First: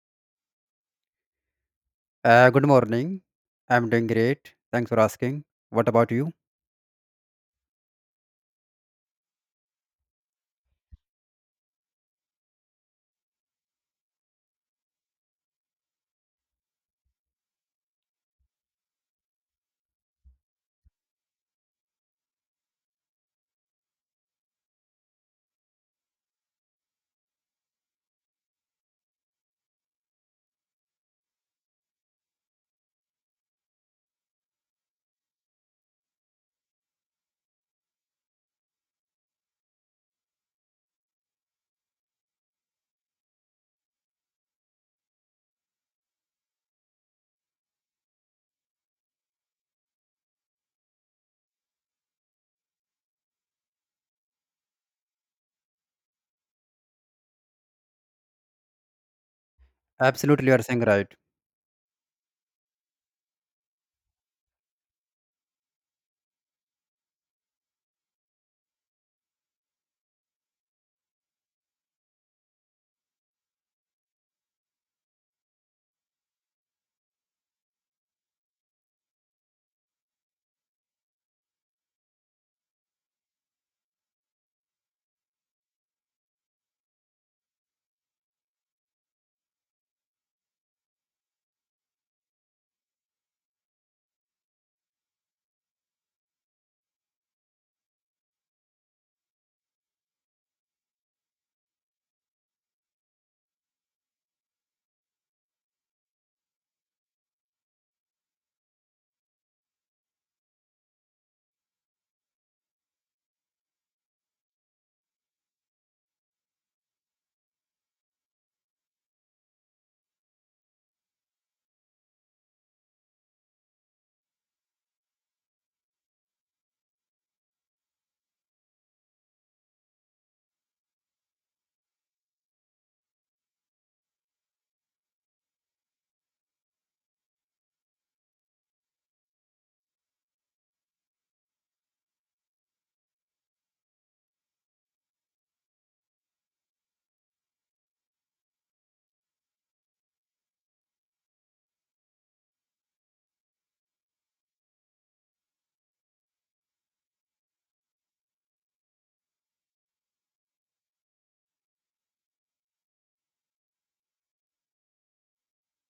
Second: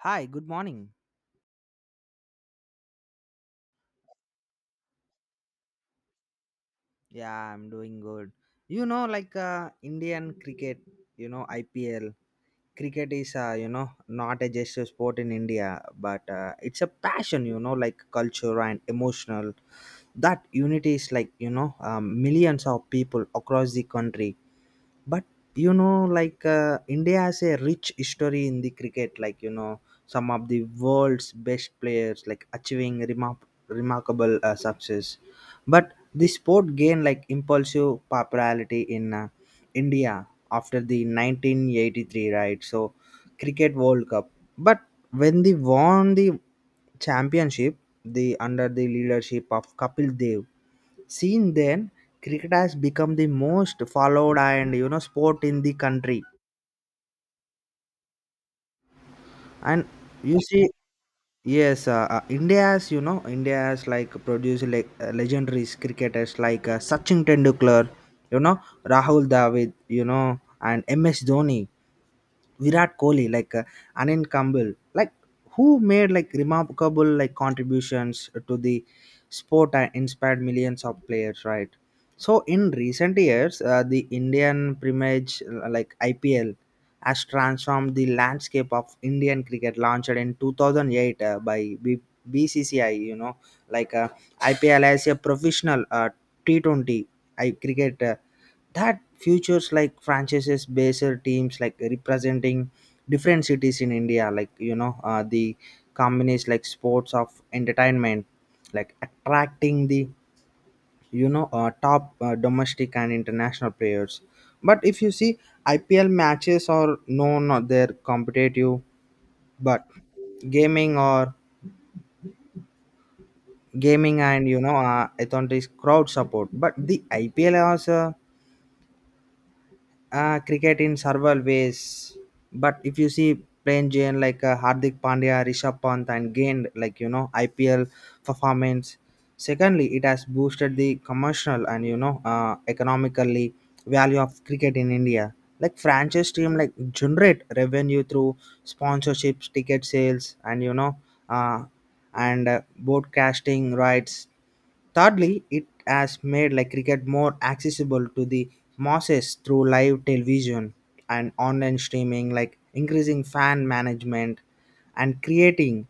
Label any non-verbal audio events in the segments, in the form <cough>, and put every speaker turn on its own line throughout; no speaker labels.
Hi, good morning.
Good morning. I'm doing great. Thanks for asking. What about you?
Yeah, I'm doing good. Indian cricket, IPL. Cricket is, not a just a sport in India, but it's a passion, like culture and emotional. That unity is millions of people across the country, but India has a rich history in the cricket, like some of the world's best players like remarkable success. But the sport gained like impulsive popularity in India after the 1983, right? So cricket world cup, but when they won the championship, the under the leadership of Kapil Dev. Since then, cricket has become the most followed and sport in the country. And you
Absolutely, you are
see,
saying right.
yes, India has like produced like legendary cricketers like Sachin Tendulkar, you know Rahul Dravid, and MS Dhoni. Virat Kohli, Anil Kambal, like who made like remarkable like contributions to the sport and inspired millions of players, right? So in recent years, the Indian Premier, like IPL has transformed the landscape of Indian cricket, launched in 2008 by BCCI. Like uh, IPL as a professional T20 I cricket that futures like franchises based teams like representing different cities in India the companies like sports of entertainment like attracting the top domestic and international players. But if you see, IPL matches are known or they're competitive, but gaming or gaming and it's on this crowd support. But the IPL also cricket in several ways. But if you see playing jane like Hardik Pandya, Rishabh Pant and gained IPL performance. Secondly, it has boosted the commercial and economically value of cricket in India, like franchise team like generate revenue through sponsorships, ticket sales and uh, broadcasting rights. Thirdly, it has made like cricket more accessible to the masses through live television and online streaming, like increasing fan management and creating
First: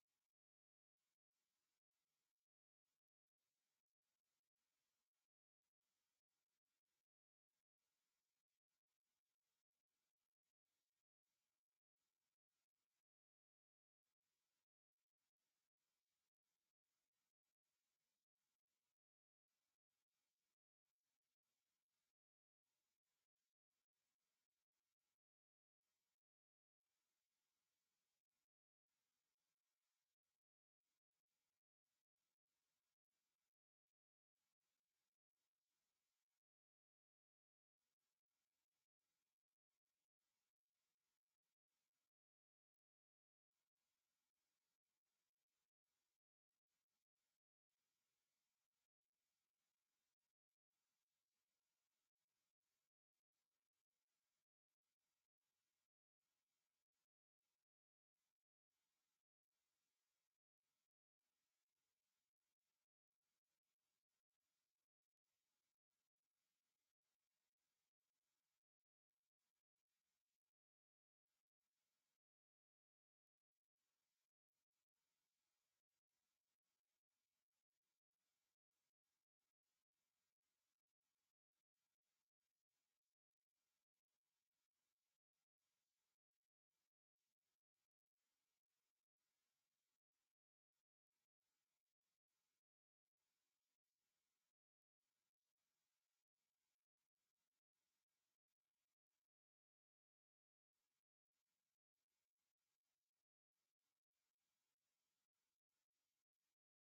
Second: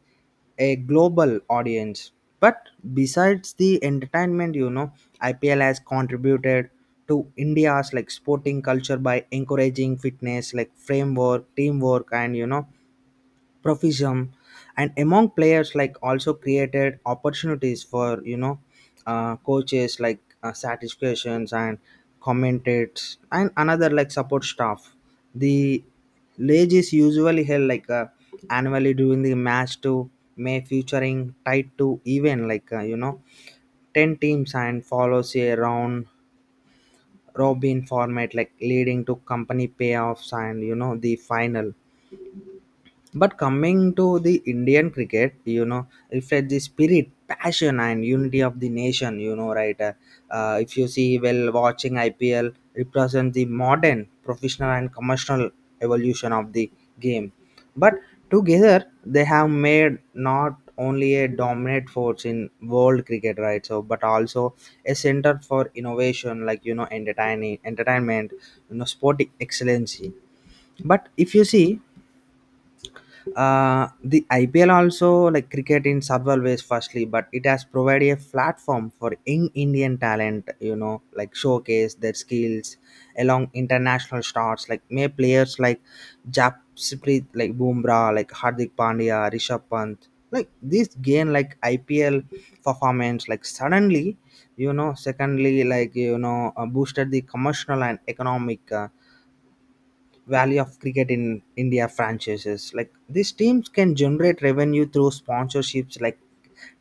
a global audience. But besides the entertainment, IPL has contributed to India's like sporting culture by encouraging fitness, like framework, teamwork, and profession, and among players like also created opportunities for coaches like satisfactions and commentators and another like support staff. The ledge is usually held like annually during the match to may featuring tied to event like 10 teams and follows a round robin format like leading to company payoffs and the final. But coming to the Indian cricket, reflect the spirit, passion, and unity of the nation. If you see, well, watching IPL represents the modern professional and commercial evolution of the game. But together, they have made not only a dominant force in world cricket, right? So, but also a center for innovation, like entertainment, sporting excellency. But if you see the IPL also like cricket in several ways. Firstly, but it has provided a platform for young Indian talent, like showcase their skills along international stars like may players like Japsprit like Bumrah, like Hardik Pandya, Rishabh Pant, like this gain like IPL performance like suddenly. Secondly, boosted the commercial and economic value of cricket in India franchises. Like these teams can generate revenue through sponsorships like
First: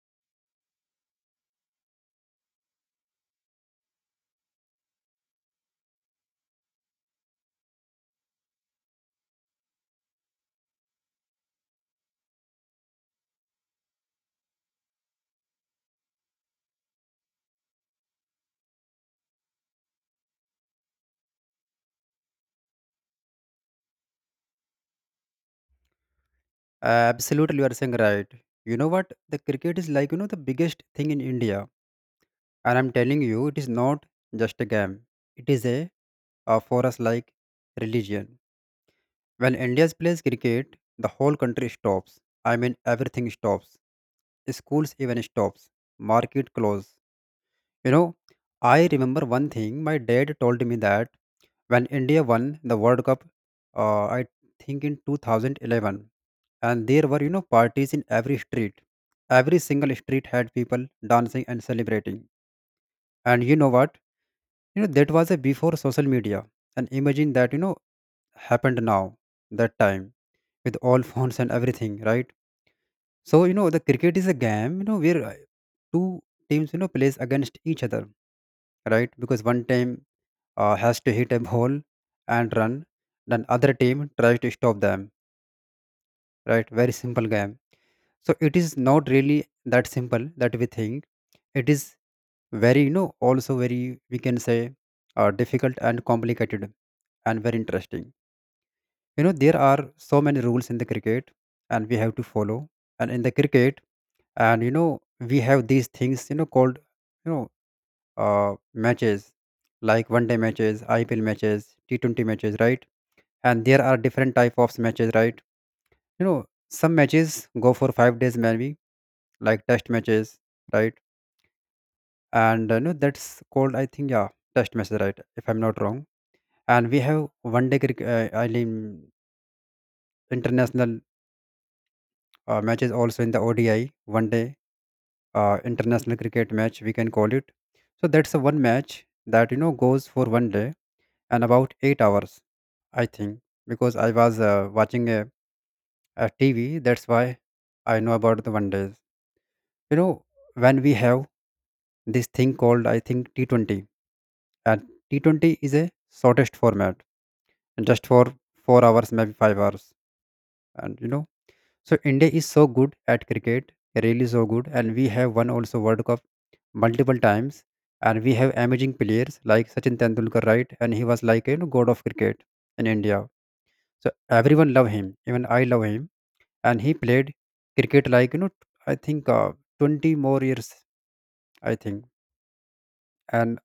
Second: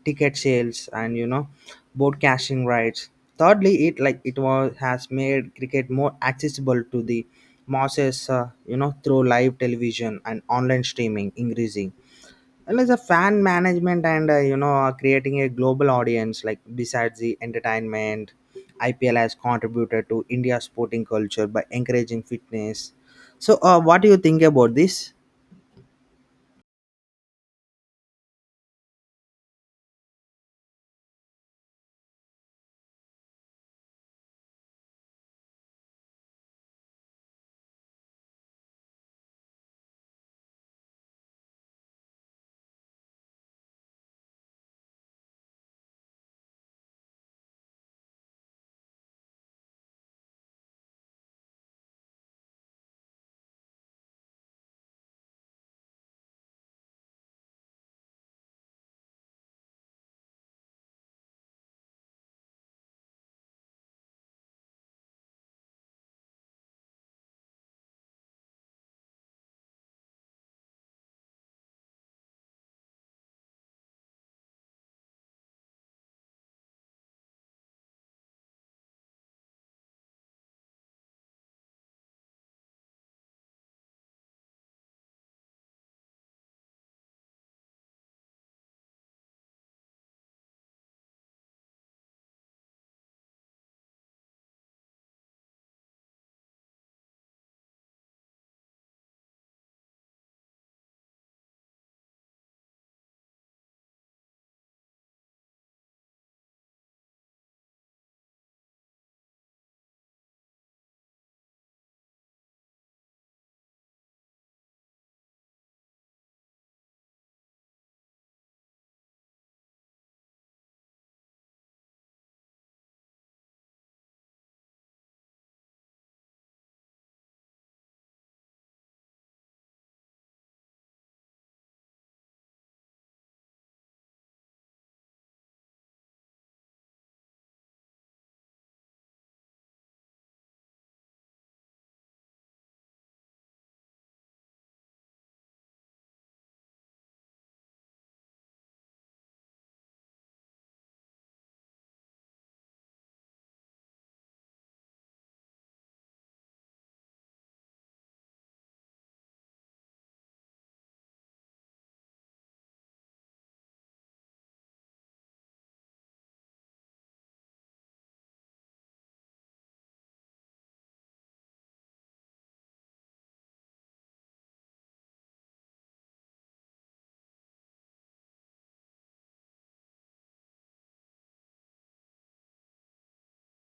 ticket sales and broadcasting rights. Thirdly, it like it was has made cricket more accessible to the masses, through live television and online streaming, increasing and as a fan management and creating a global audience like besides the entertainment, IPL has contributed to India's sporting culture by encouraging fitness. So, what do you think about this?
Absolutely, you are saying right. You know what? The cricket is like, the biggest thing in India. And I'm telling you, it is not just a game. It is for us, like religion. When India plays cricket, the whole country stops. I mean, everything stops. Schools even stops. Market close. You know, I remember one thing my dad told me that when India won the World Cup, I think, in 2011, and there were, parties in every street. Every single street had people dancing and celebrating. And you know what? That was a before social media. And imagine that, happened now, that time, with all <laughs> phones and everything, right? So, the cricket is a game, where two teams, plays against each other, right? Because one team has to hit a ball and run. Then other team tries to stop them. Right? Very simple game. So it is not really that simple that we think. It is very, also very, we can say, difficult and complicated and very interesting. You know there are so many rules in the cricket and we have to follow. And in the cricket, and you know we have these things, called, you know matches, like one day matches, IPL matches, T20 matches, right? And there are different type of matches, right. you know some matches go for 5 days, maybe, like test matches, right. And no, that's called, I think, yeah, test matches, right, if I'm not wrong. And we have one day cricket, I mean, international matches also, in the ODI, one day international cricket match, we can call it. So that's a one match that goes for one day and about 8 hours, I think, because I was watching a TV, that's why I know about the one days. you know when we have this thing called, I think, T20. And T20 is a shortest format and just for 4 hours, maybe 5 hours. And so India is so good at cricket, really so good, and we have won also World Cup multiple times. And we have amazing players like Sachin Tendulkar, right? And he was like, God of cricket in India. So everyone love him, even I love him. And he played cricket like, I think, 20 more years, I think. and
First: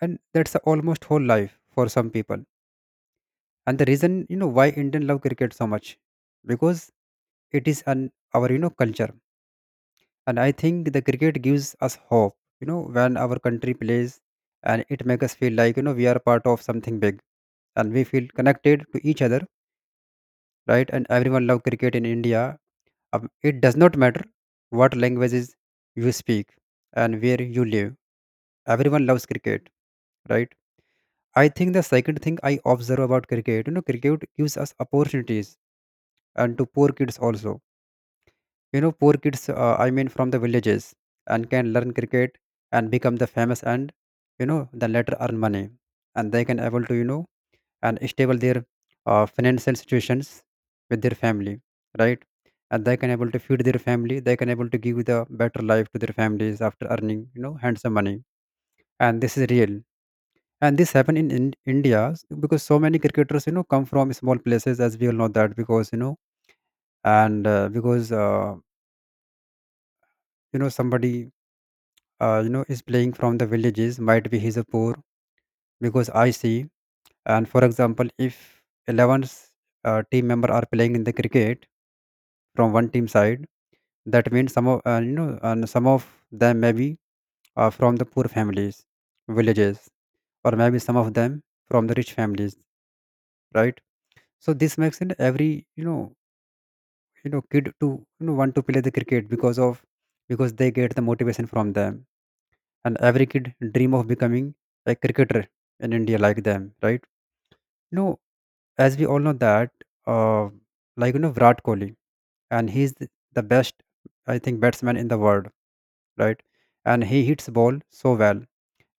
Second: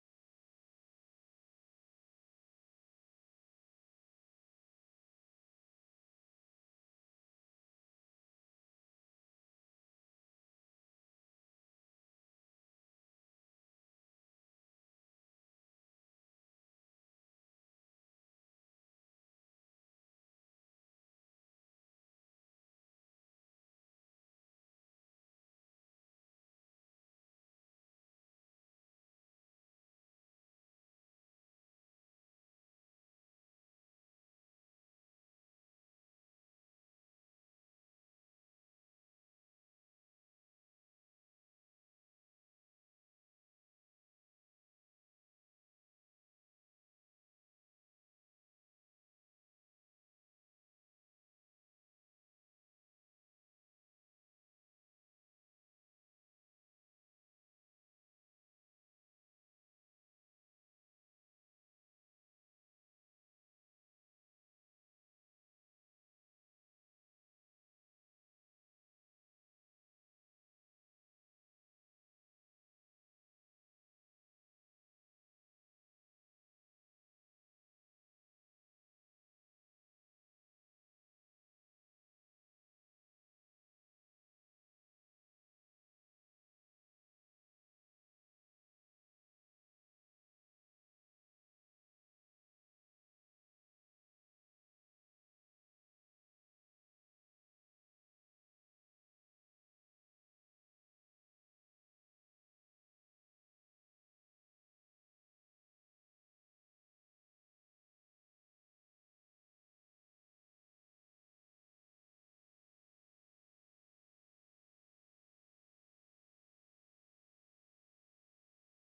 and that's a almost whole life for some people. And the reason, why Indian love cricket so much, because it is an our, culture. And I think the cricket gives us hope, when our country plays, and it makes us feel like, we are part of something big, and we feel connected to each other, right? And everyone love cricket in India. It does not matter what languages you speak and where you live, everyone loves cricket, right? I think the second thing I observe about cricket, cricket gives us opportunities, and to poor kids also. Poor kids, I mean, from the villages, and can learn cricket and become the famous, and, then later earn money. And they can able to, and stable their financial situations with their family, right? And they can able to feed their family. They can able to give the better life to their families after earning, handsome money. And this is real, and this happened in India, because so many cricketers, come from small places, as we all know that, because you know and because, somebody, is playing from the villages, might be he's a poor, because I see. And for example, if 11 team member are playing in the cricket from one team side, that means some of, you know and some of them maybe are from the poor families, villages, or maybe some of them from the rich families, right? So this makes it every, you know kid to, want to play the cricket, because they get the motivation from them. And every kid dream of becoming a cricketer in India like them, right? you know as we all know that, uh, like, Virat Kohli. And he's the best, I think, batsman in the world, right? And he hits ball so well.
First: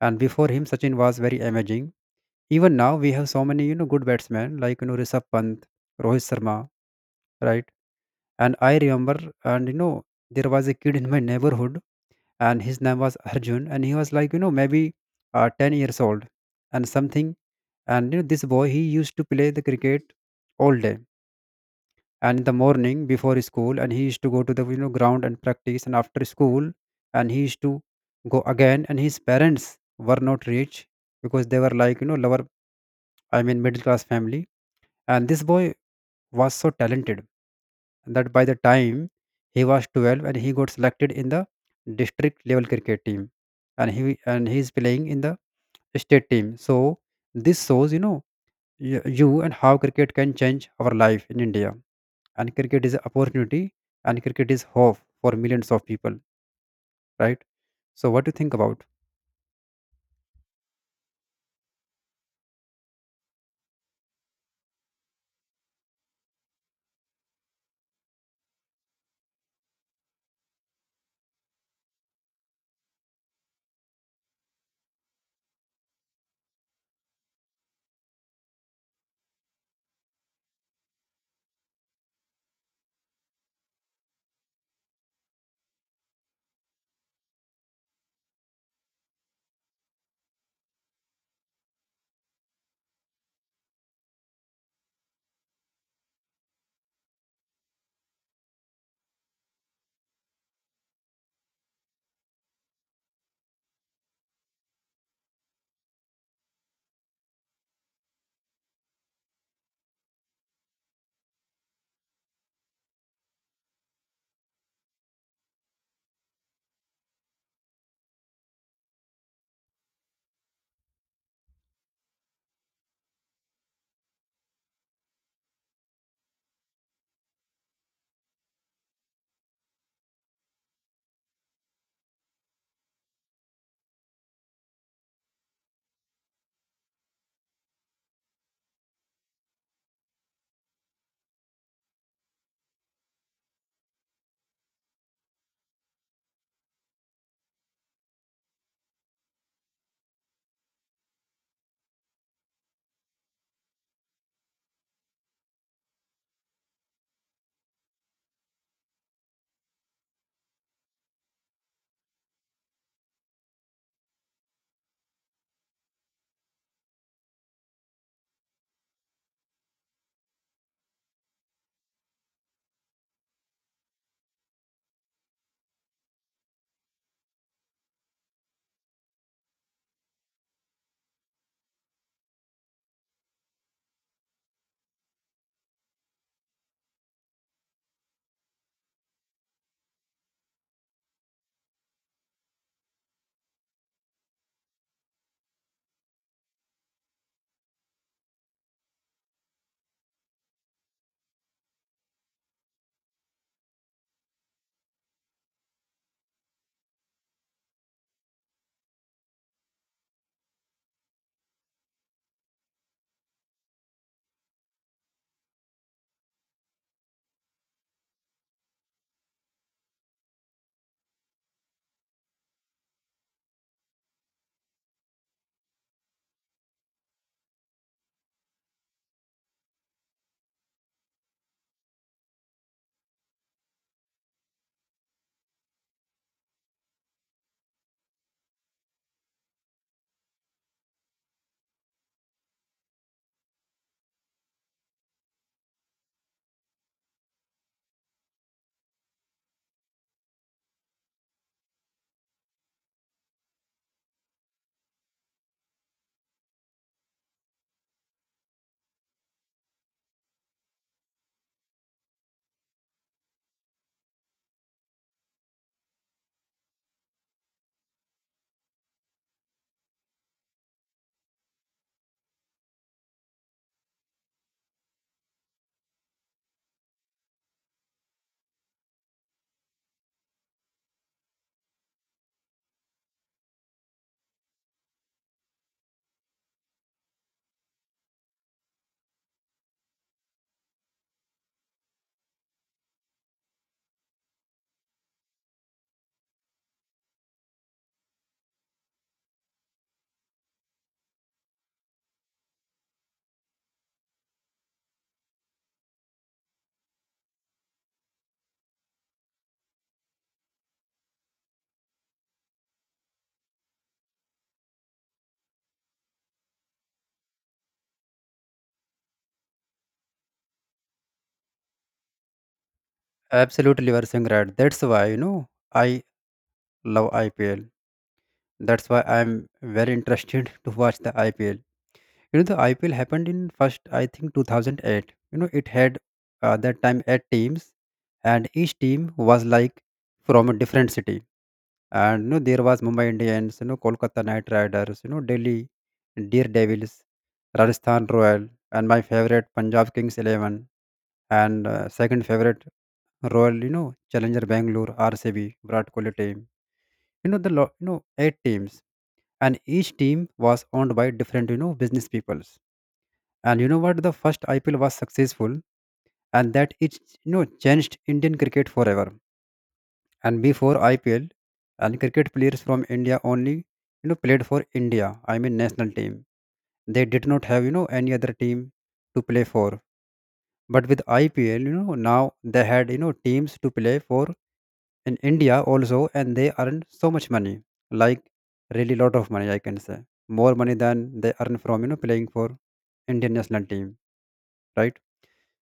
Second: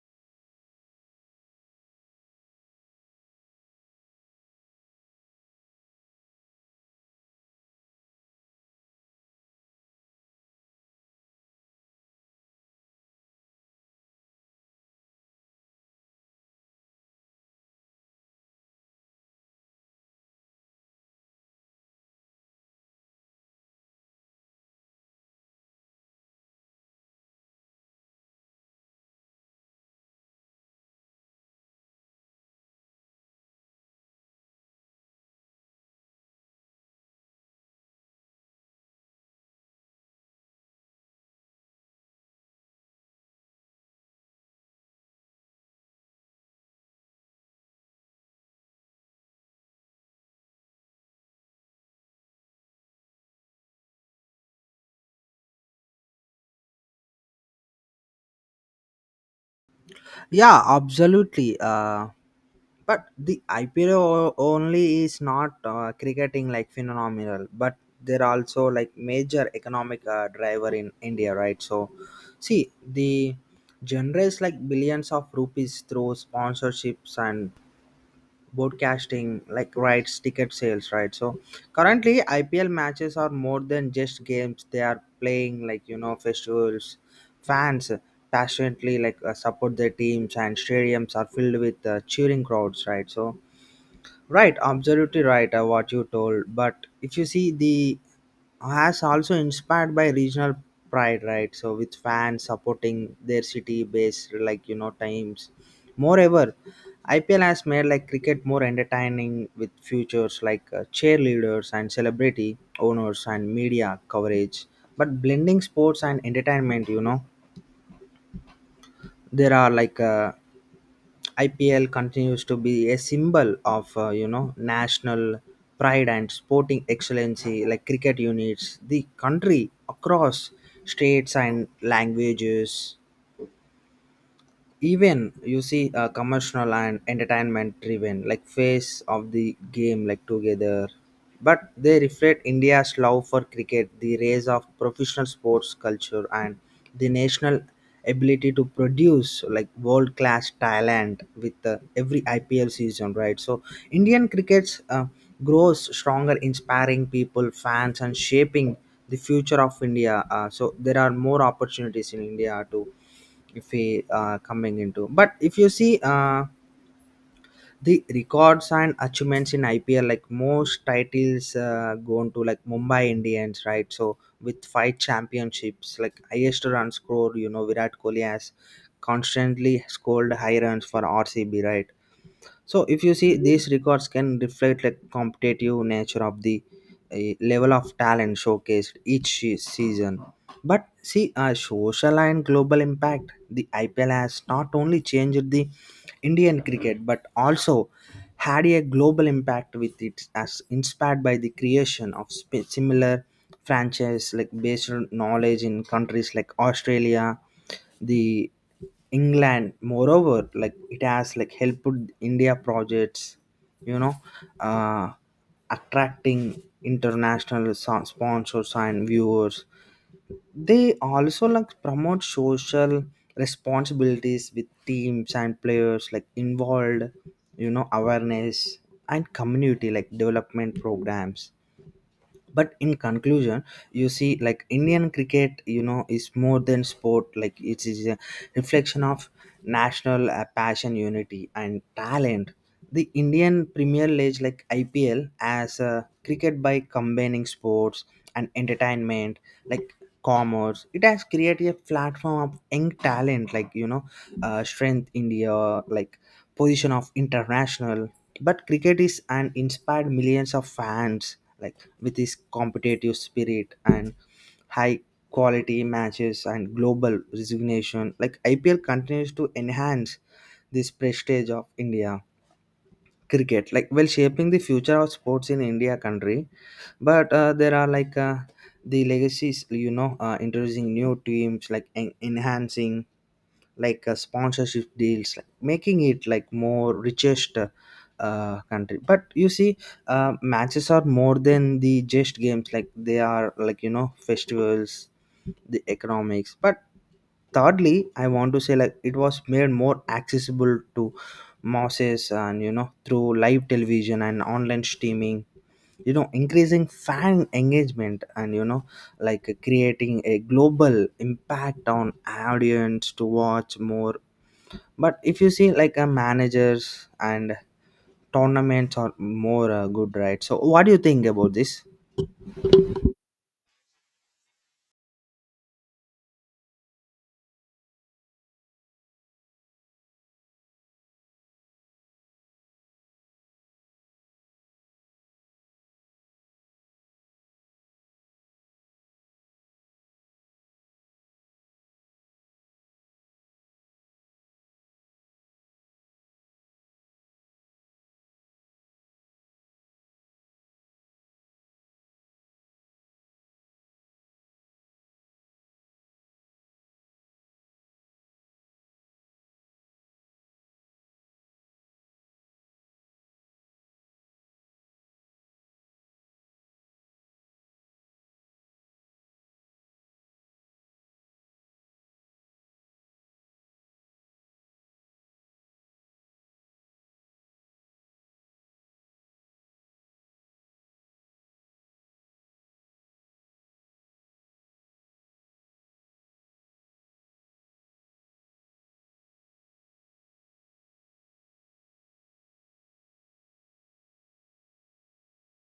And before him, Sachin was very amazing. Even now we have so many, good batsmen like, Rishabh Pant, Rohit Sharma, right? And I remember, and you know, there was a kid in my neighborhood, and his name was Arjun, and he was like, maybe 10 years old and something. This boy, he used to play the cricket all day, and in the morning before school, and he used to go to the, ground, and practice, and after school, and he used to go again. And his parents were not rich, because they were like, lower, I mean, middle class family. And this boy was so talented that by the time he was 12, and he got selected in the district level cricket team, and he is playing in the state team. So this shows, you know y- you and how cricket can change our life in India. And cricket is an opportunity, and cricket is hope for millions of people, right? So what do you think about?
Yeah, absolutely. But the IPL only is not cricketing like phenomenal, but they're also like major economic driver in India, right? So, see the generates like billions of rupees through sponsorships and broadcasting like rights, ticket sales, right? So currently, IPL matches are more than just games, they are playing like festivals. Fans passionately like support their teams and stadiums are filled with cheering crowds, right? So right, absolutely right, what you told. But if you see, the has also inspired by regional pride, right? So with fans supporting their city based times. Moreover, IPL has made like cricket more entertaining with futures like cheerleaders and celebrity owners and media coverage, but blending sports and entertainment, there are IPL continues to be a symbol of national pride and sporting excellency, like cricket units the country across states and languages. Even you see commercial and entertainment driven like phase of the game like together, but they reflect India's love for cricket, the rise of professional sports culture and the national ability to produce like world class talent with every IPL season, right? So Indian cricket's grows stronger inspiring people fans and shaping the future of India. So there are more opportunities in India to if we coming into, but if you see the records and achievements in IPL like most titles gone to like Mumbai Indians, right? So with five championships, like highest run score, Virat Kohli has constantly scored high runs for RCB, right? So if you see these records can reflect like competitive nature of the level of talent showcased season. But see a social and global impact, the IPL has not only changed the Indian cricket, but also had a global impact with it as inspired by the creation of similar franchise like based on knowledge in countries like Australia, the England, moreover, like it has like helped India projects, you know, uh, attracting international sponsors and viewers. They also like promote social responsibilities with teams and players like involved, awareness and community like development programs. But in conclusion, you see like Indian cricket, is more than sport, like it is a reflection of national passion, unity and talent. The Indian Premier League like IPL as a cricket by combining sports and entertainment like commerce, it has created a platform of young talent, strength India like position of international. But cricket is and inspired millions of fans like with its competitive spirit and high quality matches and global resignation, like IPL continues to enhance this prestige of India cricket, like well shaping the future of sports in India country. But there are the legacies, introducing new teams like enhancing like sponsorship deals like making it like more richest country. But you see matches are more than the just games, like they are like festivals the economics. But thirdly, I want to say like it was made more accessible to masses and through live television and online streaming, increasing fan engagement and like creating a global impact on audience to watch more. But if you see like a managers and tournaments are more good, right? So what do you think about this?
Absolutely, you are saying right, that's why, I love IPL, that's why I'm very interested <laughs> to watch the IPL. The IPL happened in first, I think, 2008. It had that time, eight teams, and each team was like from a different city. There was Mumbai Indians, Kolkata Knight Riders, Delhi Daredevils, Rajasthan Royal, and my favorite Punjab Kings Eleven, and second favorite Royal, Challenger Bangalore, RCB, Virat Kohli team. You know, the lo- you know Eight teams, and each team was owned by different, business peoples. And you know what? The first IPL was successful, and that it, changed Indian cricket forever. And before IPL, and cricket players from India only, played for India. I mean, national team. They did not have, any other team to play for. But with IPL, now they had, teams to play for in India also, and they earned so much money, like really lot of money, I can say, more money than they earn from, playing for Indian national team, right?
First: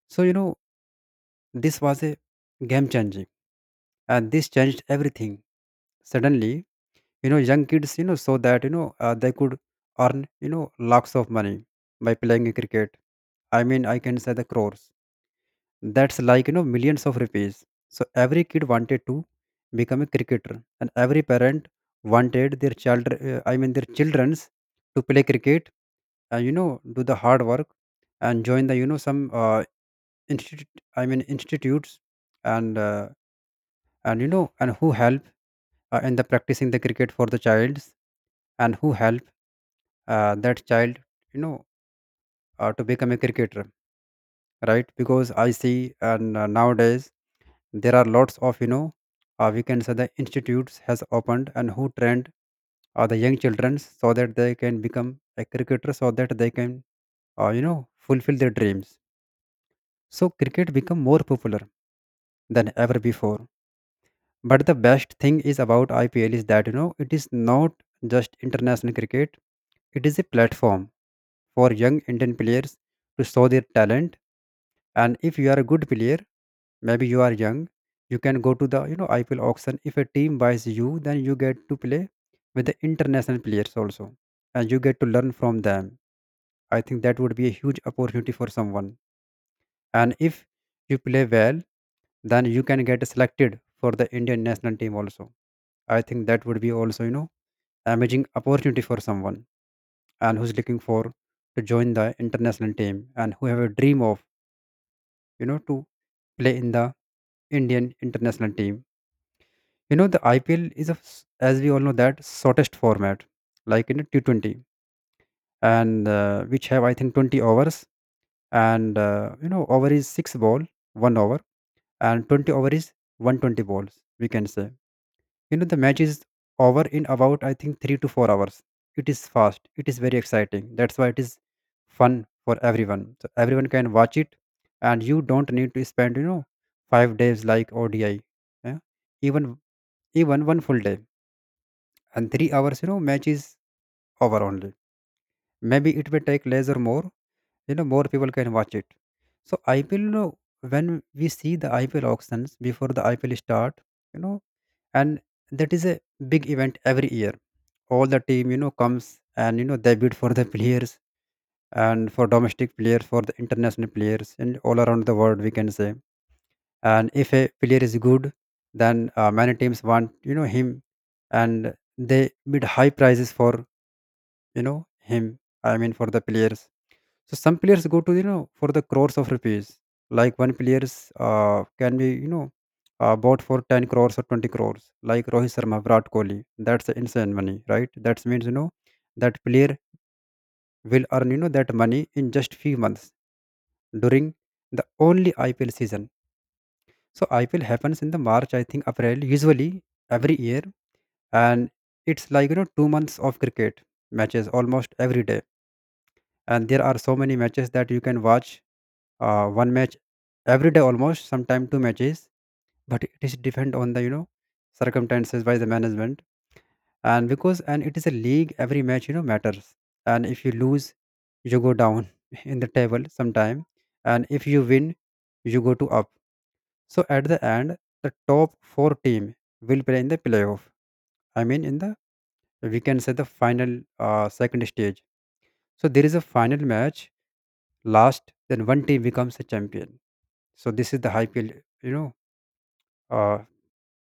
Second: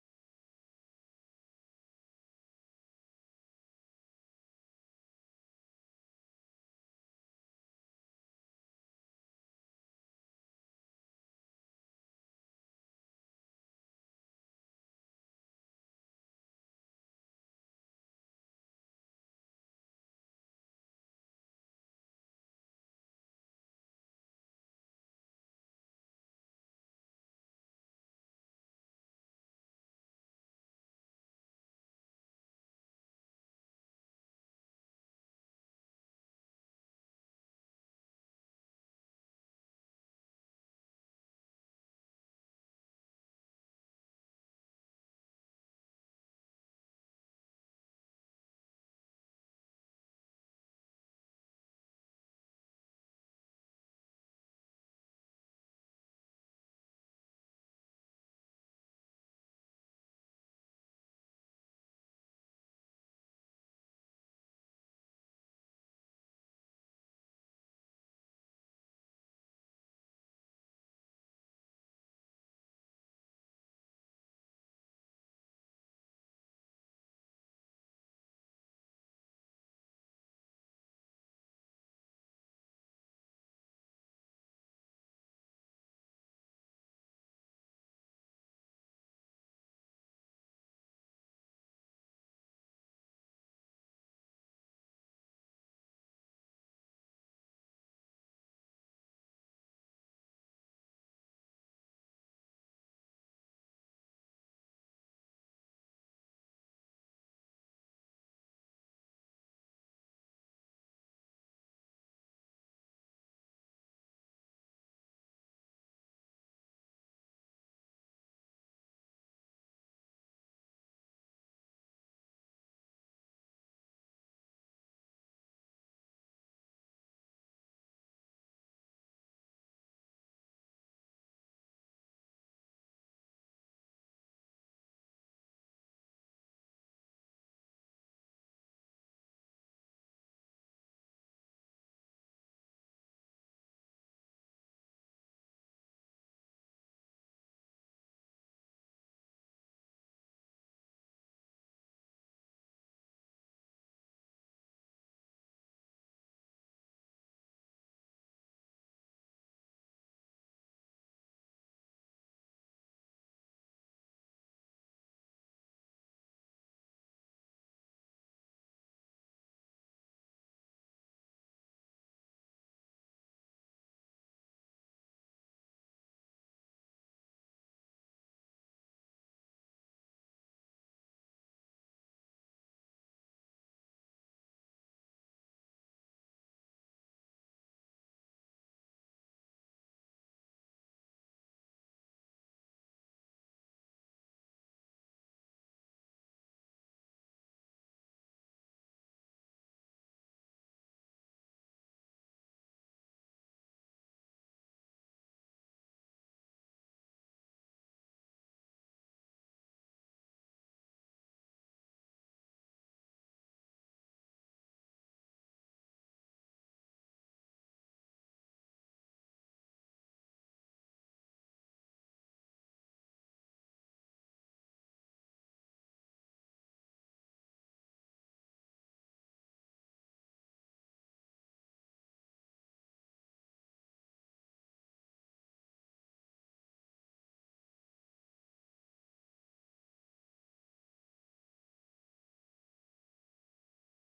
So, this was a game changing, and this changed everything. Suddenly, young kids, saw that, they could earn, lakhs of money by playing cricket. I mean, I can say, the crores. That's like, millions of rupees. So every kid wanted to become a cricketer, and every parent wanted their child, I mean, their childrens, to play cricket, and, do the hard work, and join the, some institute, I mean, institutes and. And you know and who help in the practicing the cricket for the child, and who help that child, you know to become a cricketer, right. Because I see, and nowadays, there are lots of, we can say, the institutes has opened, and who trained the young children so that they can become a cricketer, so that they can, uh, you know fulfill their dreams, so cricket become more popular than ever before. But the best thing is about IPL is that, it is not just international cricket. It is a platform for young Indian players to show their talent. And if you are a good player, maybe you are young, you can go to the, IPL auction. If a team buys you, then you get to play with the international players also, and you get to learn from them. I think that would be a huge opportunity for someone, and if you play well, then you can get selected for the Indian national team also. I think that would be also, you know, amazing opportunity for someone and who's looking for to join the international team and who have a dream of, you know to play in the Indian international team. You know, the IPL is a, as we all know, that shortest format, like in a T20, and which have, I think, 20 overs. And over is 6 ball, 1 over, and 20 over is 120 balls, we can say. You know, the match is over in about, I think, 3 to 4 hours. It is fast, it is very exciting, that's why it is fun for everyone, so everyone can watch it. And you don't need to spend, you know, 5 days like ODI, yeah? Even, even one full day and 3 hours, you know, match is over only. Maybe it will take less or more. You know, more people can watch it. So IPL, you know, when we see the IPL auctions before the IPL start, you know, and that is a big event every year. All the team, you know, comes, and you know, they bid for the players, and for domestic players, for the international players and all around the world, we can say. And if a player is good, then many teams want, you know, him, and they bid high prices for, you know, him. I mean, for the players. So some players go to, you know, for the crores of rupees. Like one players can be, you know, bought for 10 crores or 20 crores. Like Rohit Sharma, Virat Kohli. That's insane money, right? That means, you know, that player will earn, you know, that money in just few months during the only IPL season. So IPL happens in the March, I think April, usually every year, and it's like, you know, 2 months of cricket matches almost every day, and there are so many matches that you can watch. One match every day almost. Sometimes two matches, but it is depend on the, you know, circumstances by the management. And because, and it is a league, every match, you know, matters. And if you lose, you go down <laughs> in the table sometime, and if you win, you go to up. So at the end, the top four team will play in the playoff. I mean in the we can say the final, second stage. So there is a final match last, then one team becomes a champion. So this is the IPL, you know, uh,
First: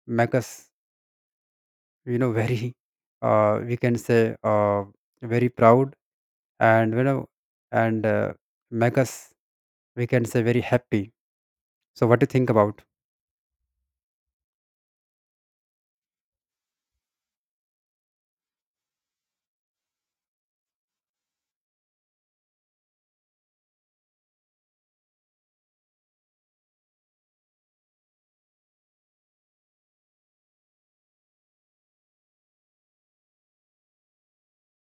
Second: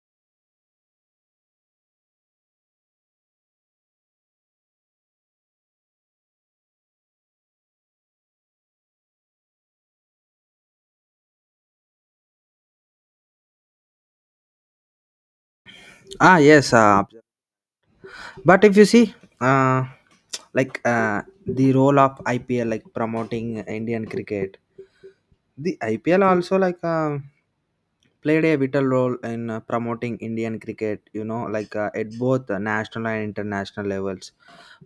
make us, you know, <laughs> very, we can say, very proud. And you know, and make us, we can say, very happy. So what do you think about?
ah yes uh, But if you see, uh, the role of IPL, like promoting Indian cricket, the IPL also played a vital role in promoting Indian cricket. At both national and international levels,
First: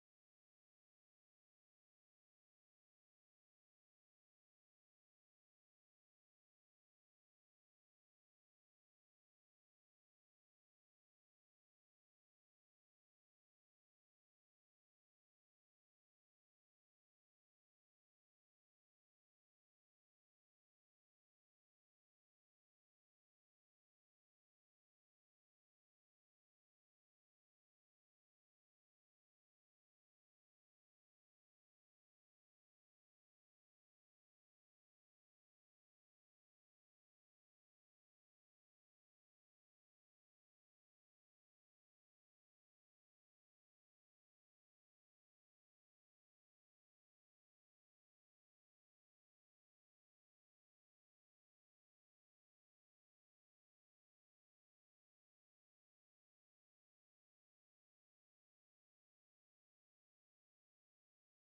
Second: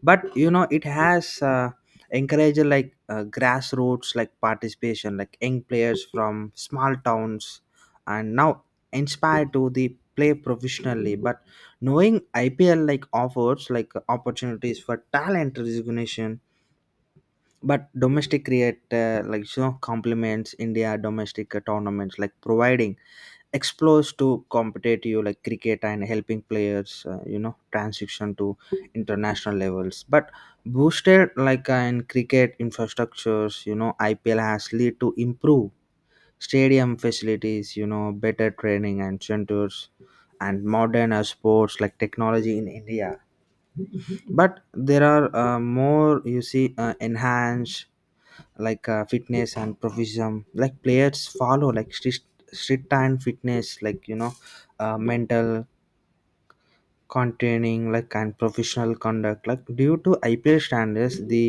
but it has encouraged grassroots like participation, like young players from small towns and now inspired to the play professionally. But knowing IPL like offers like opportunities for talent recognition, but domestic create complements India domestic tournaments like providing explores to competitive like cricket and helping players transition to international levels. But boosted in cricket infrastructures, IPL has lead to improve stadium facilities, better training and centers and modern sports like technology in India. But there are more you see enhanced fitness and professionalism, like players follow like strict and fitness like mental containing like and professional conduct like due to IPL standards. The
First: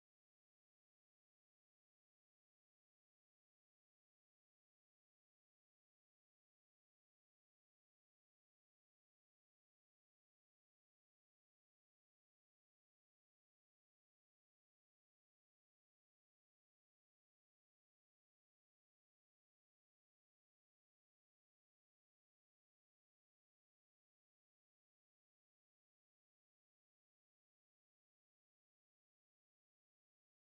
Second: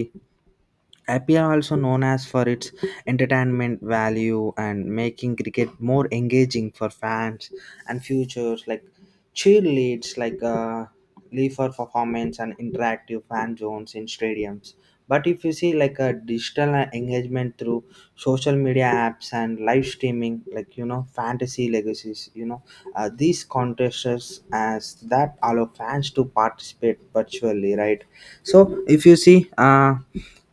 IPL also known as for its entertainment value and making cricket more engaging for fans and futures like cheerleads like leave for performance and interactive fan zones in stadiums. But if you see like a digital engagement through social media apps and live streaming, fantasy legacies, these contests as that allow fans to participate virtually, right? So if you see,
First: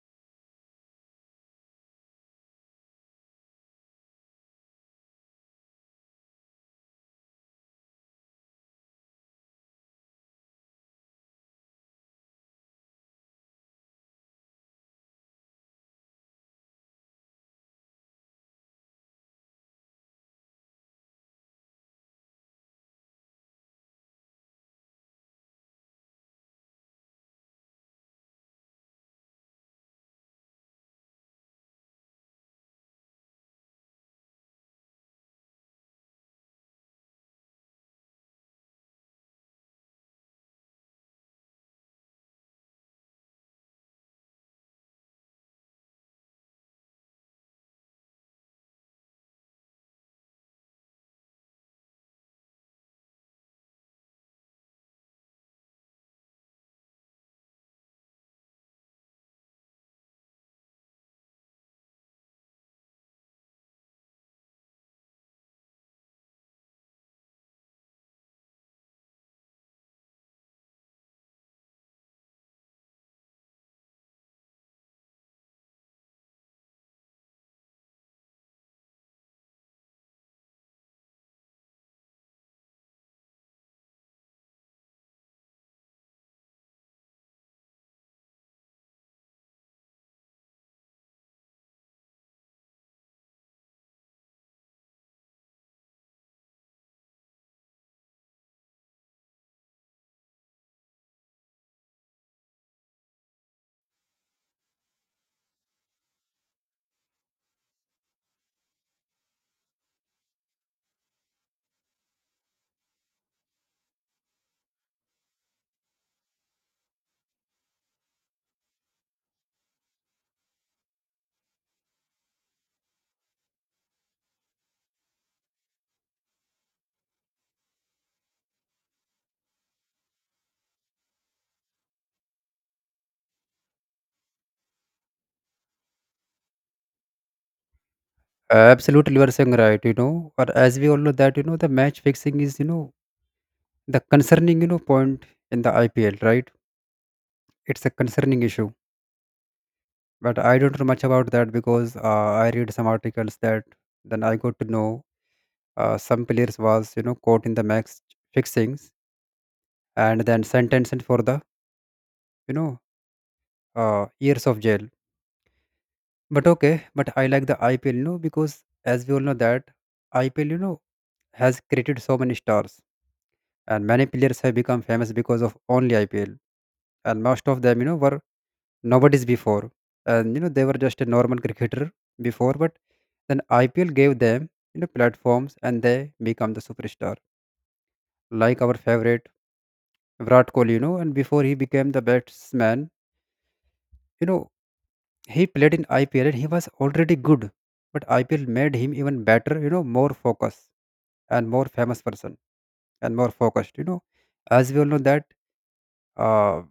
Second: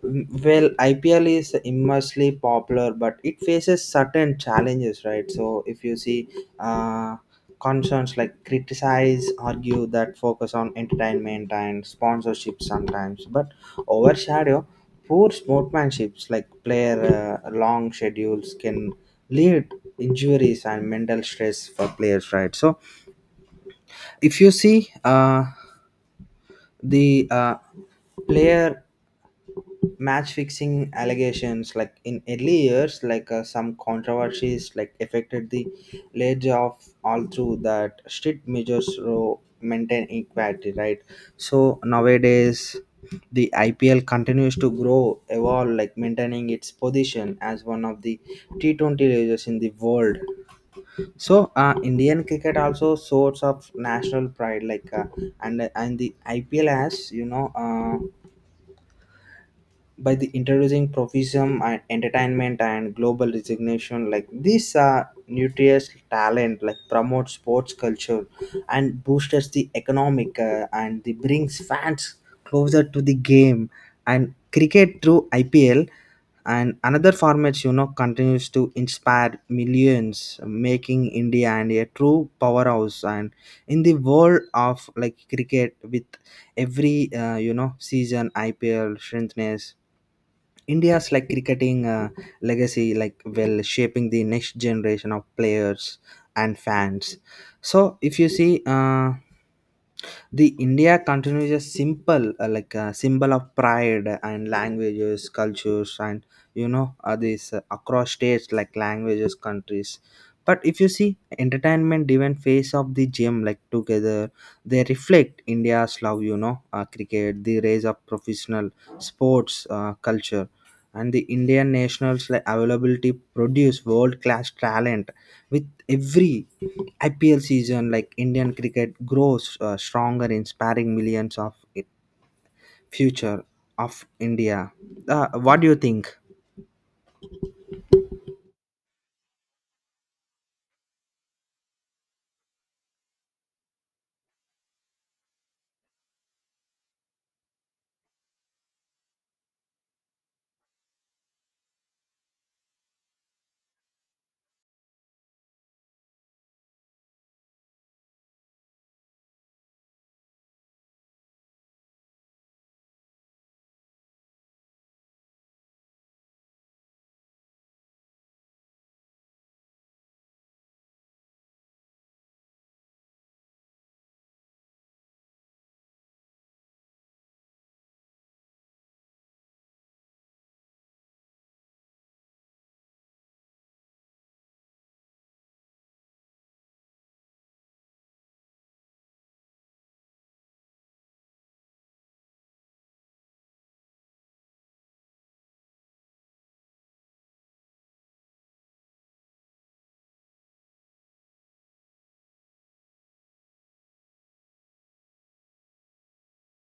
well, IPL is immensely popular, but it faces certain challenges, right? So if you see, uh, concerns like criticize, argue that focus on entertainment and sponsorship sometimes, but overshadow poor sportsmanships like player long schedules can lead injuries and mental stress for players, right? So if you see, the player match fixing allegations like in early years, like some controversies like affected the ledge of all through that strict measures to maintain equality, right? So nowadays the IPL continues to grow evolve like maintaining its position as one of the T20 leaders in the world. So Indian cricket also source of national pride, like and the IPL has by the introducing profession and entertainment and global resignation, like this nutritious talent like promotes sports culture and boosts the economic and the brings fans closer to the game. And cricket through IPL and another formats, continues to inspire millions, making India and a true powerhouse and in the world of like cricket. With every season, IPL strengthness India's like cricketing legacy, like well shaping the next generation of players and fans. So if you see, the India continues a simple like a symbol of pride and languages, cultures, and this across states like languages, countries. But if you see entertainment driven face of the gym like together, they reflect India's love. Cricket, the rise of professional sports culture and the Indian nationals like availability produce world class talent with every IPL season, like Indian cricket grows stronger inspiring millions of future of India. What do you think?
Absolutely, you are saying right, you know. But as we all know that, you know, the match fixing is, you know, the concerning, you know, point in the IPL, right? It's a concerning issue. But I don't know much about that, because I read some articles that then I got to know some players was, you know, caught in the match fixings, and then sentenced for the, you know, years of jail. But okay, but I like the IPL, you know, because as we all know that IPL, you know, has created so many stars, and many players have become famous because of only IPL. And most of them, you know, were nobodies before, and you know, they were just a normal cricketer before. But then IPL gave them, you know, platforms, and they become the superstar, like our favorite Virat Kohli, you know. And before he became the batsman, you know, he played in IPL and he was already good, but IPL made him even better, you know, more focused and more famous person and more focused, you know. As we all know that, uh,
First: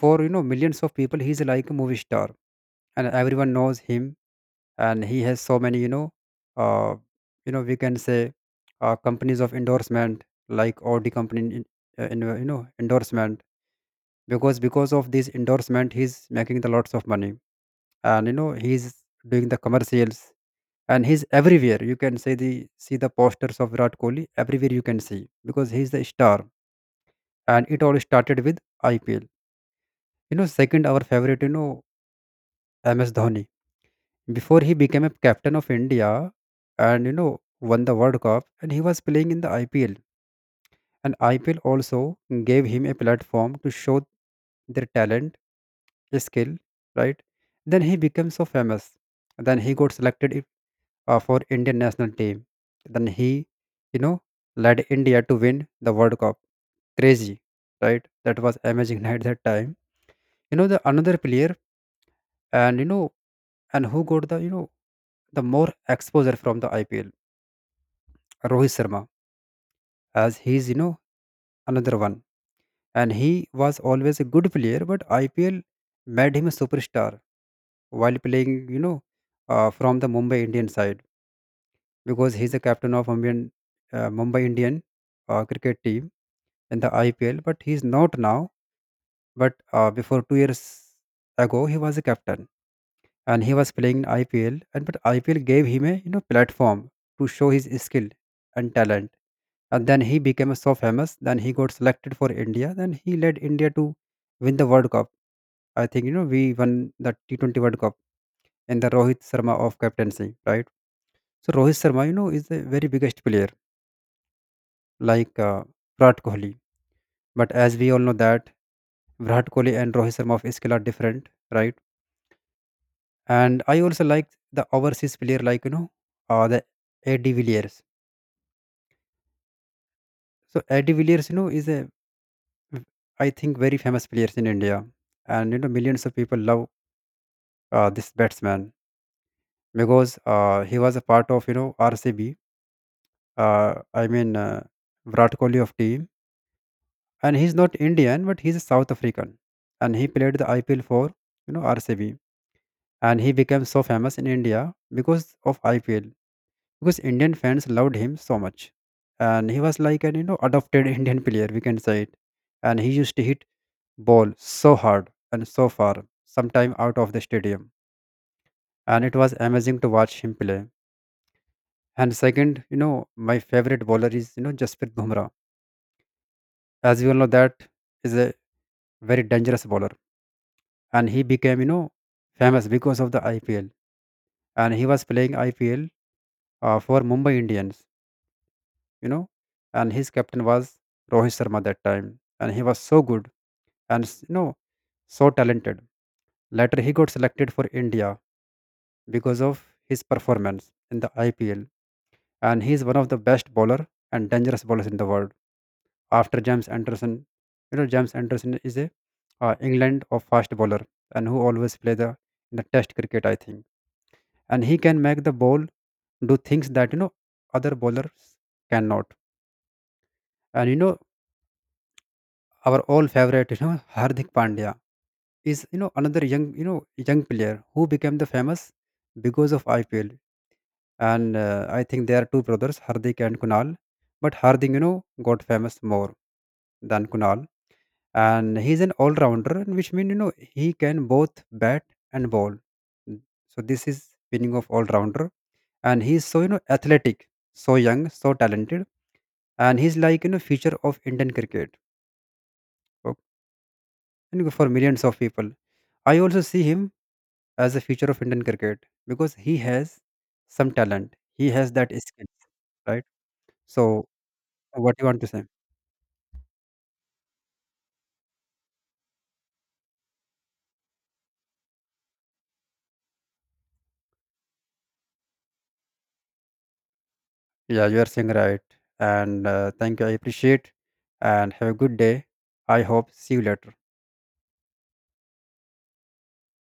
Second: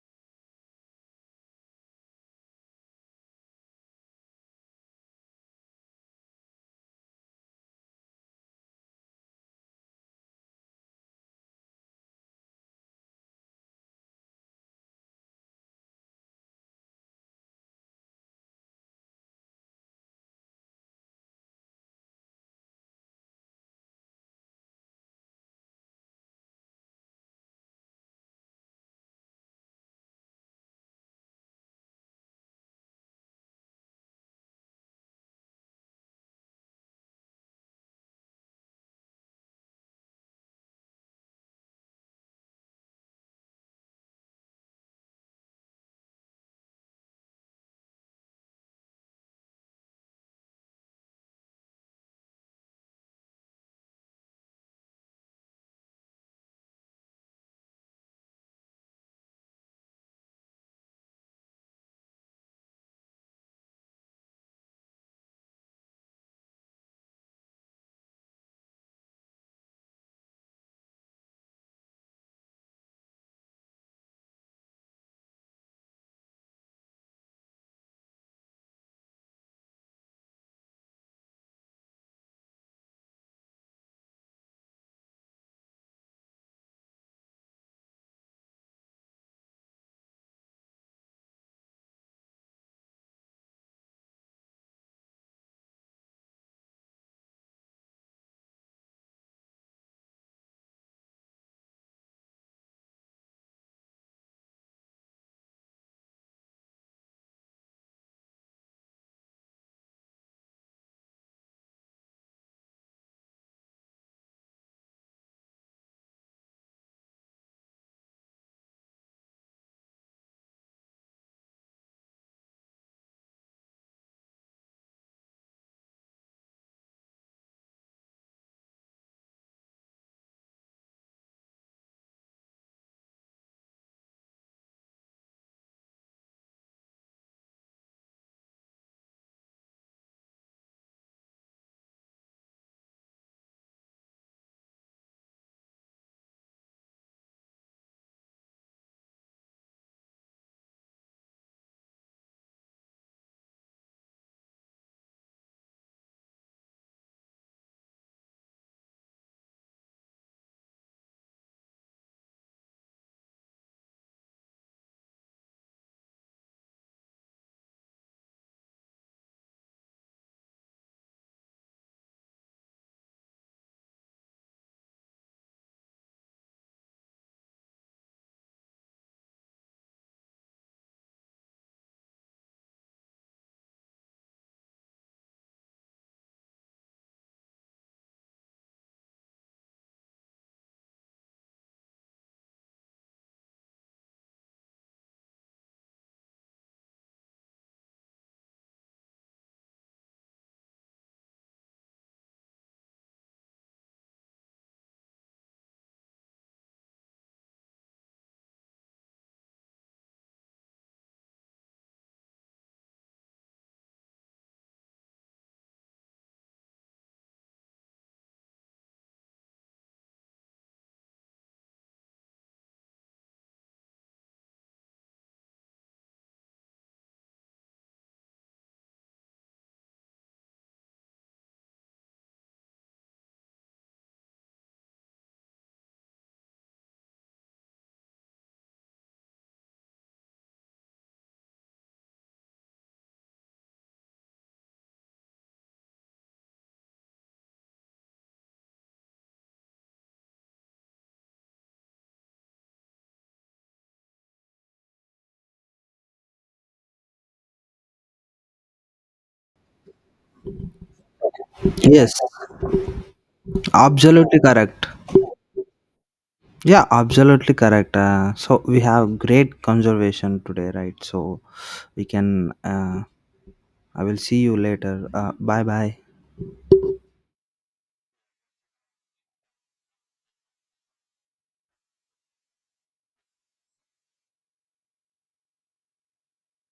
for, you know, millions of people, he's like a movie star, and everyone knows him, and he has so many, uh, you know, we can say, companies of endorsement, like Audi company in, you know, endorsement. Because of this endorsement, he's making the lots of money, and you know, he's doing the commercials, and he's everywhere, you can say the see the posters of Virat Kohli everywhere you can see, because he's the star, and it all started with IPL. You know, second, our favorite, you know, MS Dhoni, before he became a captain of India, and you know, won the World Cup, and he was playing in the IPL. And IPL also gave him a platform to show their talent, skill, right? Then he becomes so famous. Then he got selected for Indian national team. Then he, you know, led India to win the World Cup. Crazy, right? That was amazing <laughs> at that time. You know the another player, and you know, and who got the, you know, the more exposure from the IPL, Rohit Sharma, as he's, you know, another one. And he was always a good player, but IPL made him a superstar while playing, you know, from the Mumbai Indian side. Because he's the captain of Mumbai, Mumbai Indian cricket team in the IPL. But he's not now. But before 2 years ago, he was a captain, and he was playing in IPL. And but IPL gave him a, you know, platform to show his skill and talent. And then he became so famous. Then he got selected for India. Then he led India to win the World Cup. I think you know we won the T20 World Cup and the Rohit Sharma of captaincy, right? So Rohit Sharma, you know, is the very biggest player, like Virat Kohli. But as we all know that Virat Kohli and Rohit Sharma of skill are different, right? And I also like the overseas player, like you know, the Eddie Villiers. So Eddie Villiers, you know, is a, I think, very famous players in India, and you know, millions of people love this batsman, because he was a part of, you know, RCB. I mean, Virat Kohli of team. And he's not Indian, but he's a South African, and he played the IPL for, you know, RCB, and he became so famous in India because of IPL, because Indian fans loved him so much, and he was like an, you know, adopted <laughs> Indian player, we can say it. And he used to hit ball so hard and so far, sometime out of the stadium, and it was amazing to watch him play. And second, you know, my favorite bowler is, you know, Jasprit Bumrah. As you all know that, is a very dangerous bowler, and he became, you know, famous because of the IPL. And he was playing IPL for Mumbai Indians, you know, and his captain was Rohit Sharma that time, and he was so good and you know, so talented. Later, he got selected for India because of his performance in the IPL, and he is one of the best bowler and dangerous bowlers in the world. After James Anderson, you know, James Anderson is a England of fast bowler, and who always play the in the Test cricket, I think, and he can make the ball do things that, you know, other bowlers cannot. And you know, our all favorite, you know, Hardik Pandya is, you know, another young, you know, young player who became the famous because of IPL. And I think there are two brothers, Hardik and Kunal. But Hardik, you know, got famous more than Kunal. And he's an all-rounder, and which means, you know, he can both bat and ball. Mm, so this is meaning of all-rounder. And he's so, you know, athletic, so young, so talented. And he's like, you know, future of Indian cricket. Okay. And for millions of people. I also see him as the future of Indian cricket because he has some talent. He has that
Yes,
skill, right? So,
absolutely correct.
what you want to say?
Yeah, absolutely correct. So we have great conservation today, right? So we can. I will see you later. Bye bye.
Yeah, you are saying right. And thank you. I appreciate. And have a good day. I hope. See you later.